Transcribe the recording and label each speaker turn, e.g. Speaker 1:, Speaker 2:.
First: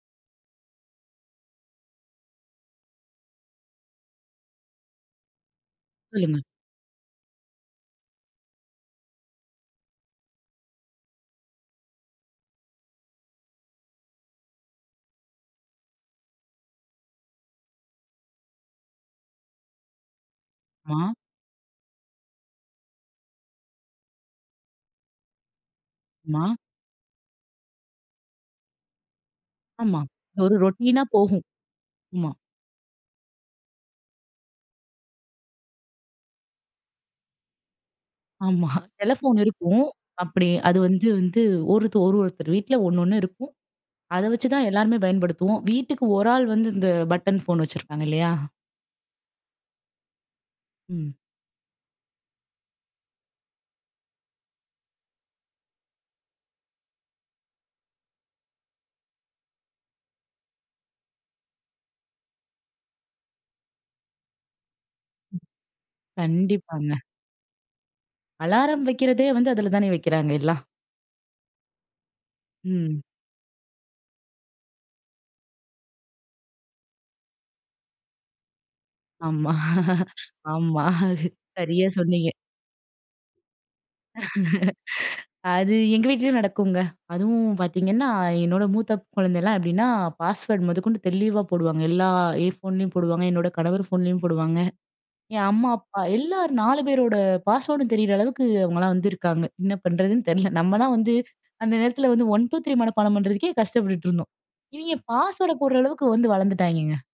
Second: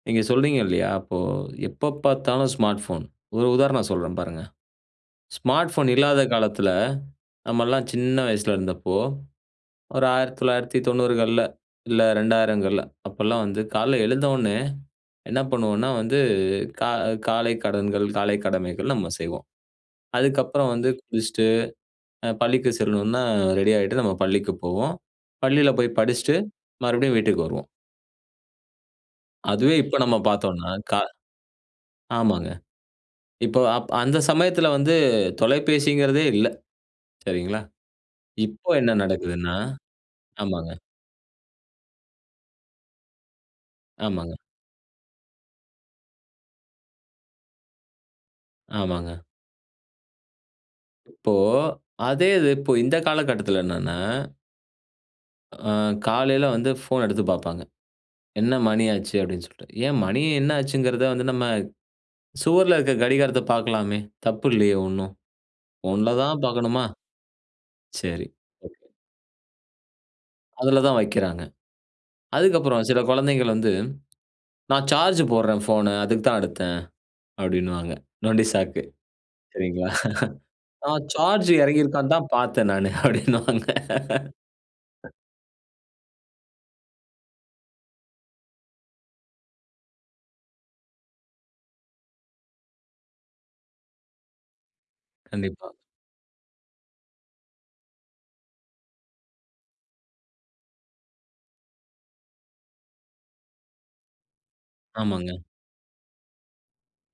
Speaker 1: நீங்க சொல்றீங்க இல்லையா? அப்போ எப்பப்பாத்தாலும் ஸ்மார்ட் போன்! ஒரு உதாரணம் சொல்றேன் பாருங்க. ஸ்மார்ட் ஃபோன் இல்லாத
Speaker 2: சொல்லுங்க.
Speaker 1: காலத்தில, நம்மலாம் சின்ன வயசில இருந்தப்போ, ஒரு 1990கள்ல, இல்ல 2000கள்ல அப்போலாம் வந்து கால்ல எழுந்த உடனே, என்ன பண்ணுவோம்னா வந்து, கா காலைக் கடன்கள் காலை கடமைகள் நம்ம செய்வோம். அதுக்கப்புறம் வந்து
Speaker 2: மா.
Speaker 1: குளிச்சுட்டு, அ பள்ளிக்கு செல்லணுனா, ரெடி ஆயிட்டு, நம்ம பள்ளிக்கு போவோம். பள்ளில போய் படிச்சிட்டு,
Speaker 2: மா.
Speaker 1: மறுபடியும் வீட்டுக்கு வருவோம். அதுவே இப்ப
Speaker 2: ஆமா.
Speaker 1: நம்ம
Speaker 2: ஒரு
Speaker 1: பார்த்தோம்னா கா
Speaker 2: ரொடீன்னா போகும். ஆமா.
Speaker 1: ஆமாங்க. இப்போ அப் அந்த சமயத்தில வந்து தொலைபேசிங்கிறதே இல்ல. சரிங்களா.
Speaker 2: ஆமா.
Speaker 1: இப்போ என்ன
Speaker 2: டெலஃபோன்
Speaker 1: நடக்குதுன்னா
Speaker 2: இருக்கும். அப்படி
Speaker 1: ஆமாங்க.
Speaker 2: அது வந்து வந்து ஒருத்து ஒருவொருத்தர் வீட்டில 1, 1 இருக்கும். அத
Speaker 1: ஆமாங்க.
Speaker 2: வச்சுதான் எல்லாருமே பயன்படுத்துவோம். வீட்டுக்கு ஒரு ஆள் வந்து இந்த பட்டன் ஃபோன் வச்சுருப்பாங்க இல்லையா?
Speaker 1: ஆமாங்க.
Speaker 2: ம்.
Speaker 1: இப்போ அதே இது, இப்போ இந்த காலகட்டத்துல என்னன்னா அ, காலையில வந்து ஃபோன் எடுத்து பாப்பாங்க. என்ன மணி ஆச்சு அப்படின்னு சொல்ட்டு. ஏன் மணி என்ன ஆச்சுங்கிறத வந்து நம்ம, சுவர்ல இருக்கிற கடிகாரத்த பார்க்கலாமே, தப்பில்லையே ஒண்ணும். போன்ல தான் பார்க்கணுமா?
Speaker 2: கண்டிப்பாங்க.
Speaker 1: சரி.
Speaker 2: Alarm
Speaker 1: okay.
Speaker 2: வெக்கிறதே வந்து அதில தானே வெக்கிறாங்க எல்லாம்.
Speaker 1: அதுல தான் வைக்குறாங்க. அதுக்கு அப்புறம் சில
Speaker 2: ம்.
Speaker 1: குழந்தைகள் வந்து, "நான் சார்ஜ் போடுறேன் ஃபோன்னு அதுக்கு தான் எடுத்தேன்." அப்படின்னுவாங்க. நொண்டி சாக்கு.
Speaker 2: ஆமா,
Speaker 1: சரிங்களா?
Speaker 2: ஆமா.
Speaker 1: "நான் சார்ஜ் இறங்கி
Speaker 2: சரியா
Speaker 1: இருக்கான்னு தான்
Speaker 2: சொன்னீங்க.
Speaker 1: பாத்த நானு" அப்படின்னுவாங்க.
Speaker 2: அது எங்க வீட்டிலேயும் நடக்குங்க. அதுவும் பார்த்தீங்கன்னா, என்னோட மூத்த குழந்தலாம், எப்படின்னா பாஸ்வேர்ட் மொதக்கொண்டு தெளிவா போடுவாங்க. எல்லா என் ஃபோன்லேயும் போடுவாங்க, என்னோட கணவர் ஃபோன்லேயும் போடுவாங்க. என் அம்மா,
Speaker 1: கண்டிப்பா.
Speaker 2: அப்பா எல்லார் 4 பேரோட பாஸ்வேர்டும் தெரிற அளவுக்கு அவங்களலாம் வந்து இருக்காங்க! என்ன பண்ணுறதுன்னு தெரில. நம்மலாம் வந்து அந்த நேரத்தில வந்து 1, 2, 3 மனப்பாடம் பண்ணுறதுக்கே கஷ்டப்பட்டுட்டு இருந்தோம். இவைங்க
Speaker 1: ஆமாங்க.
Speaker 2: பாஸ்வேர்ட போடுற அளவுக்கு வந்து வளர்ந்துட்டாய்ங்கங்க!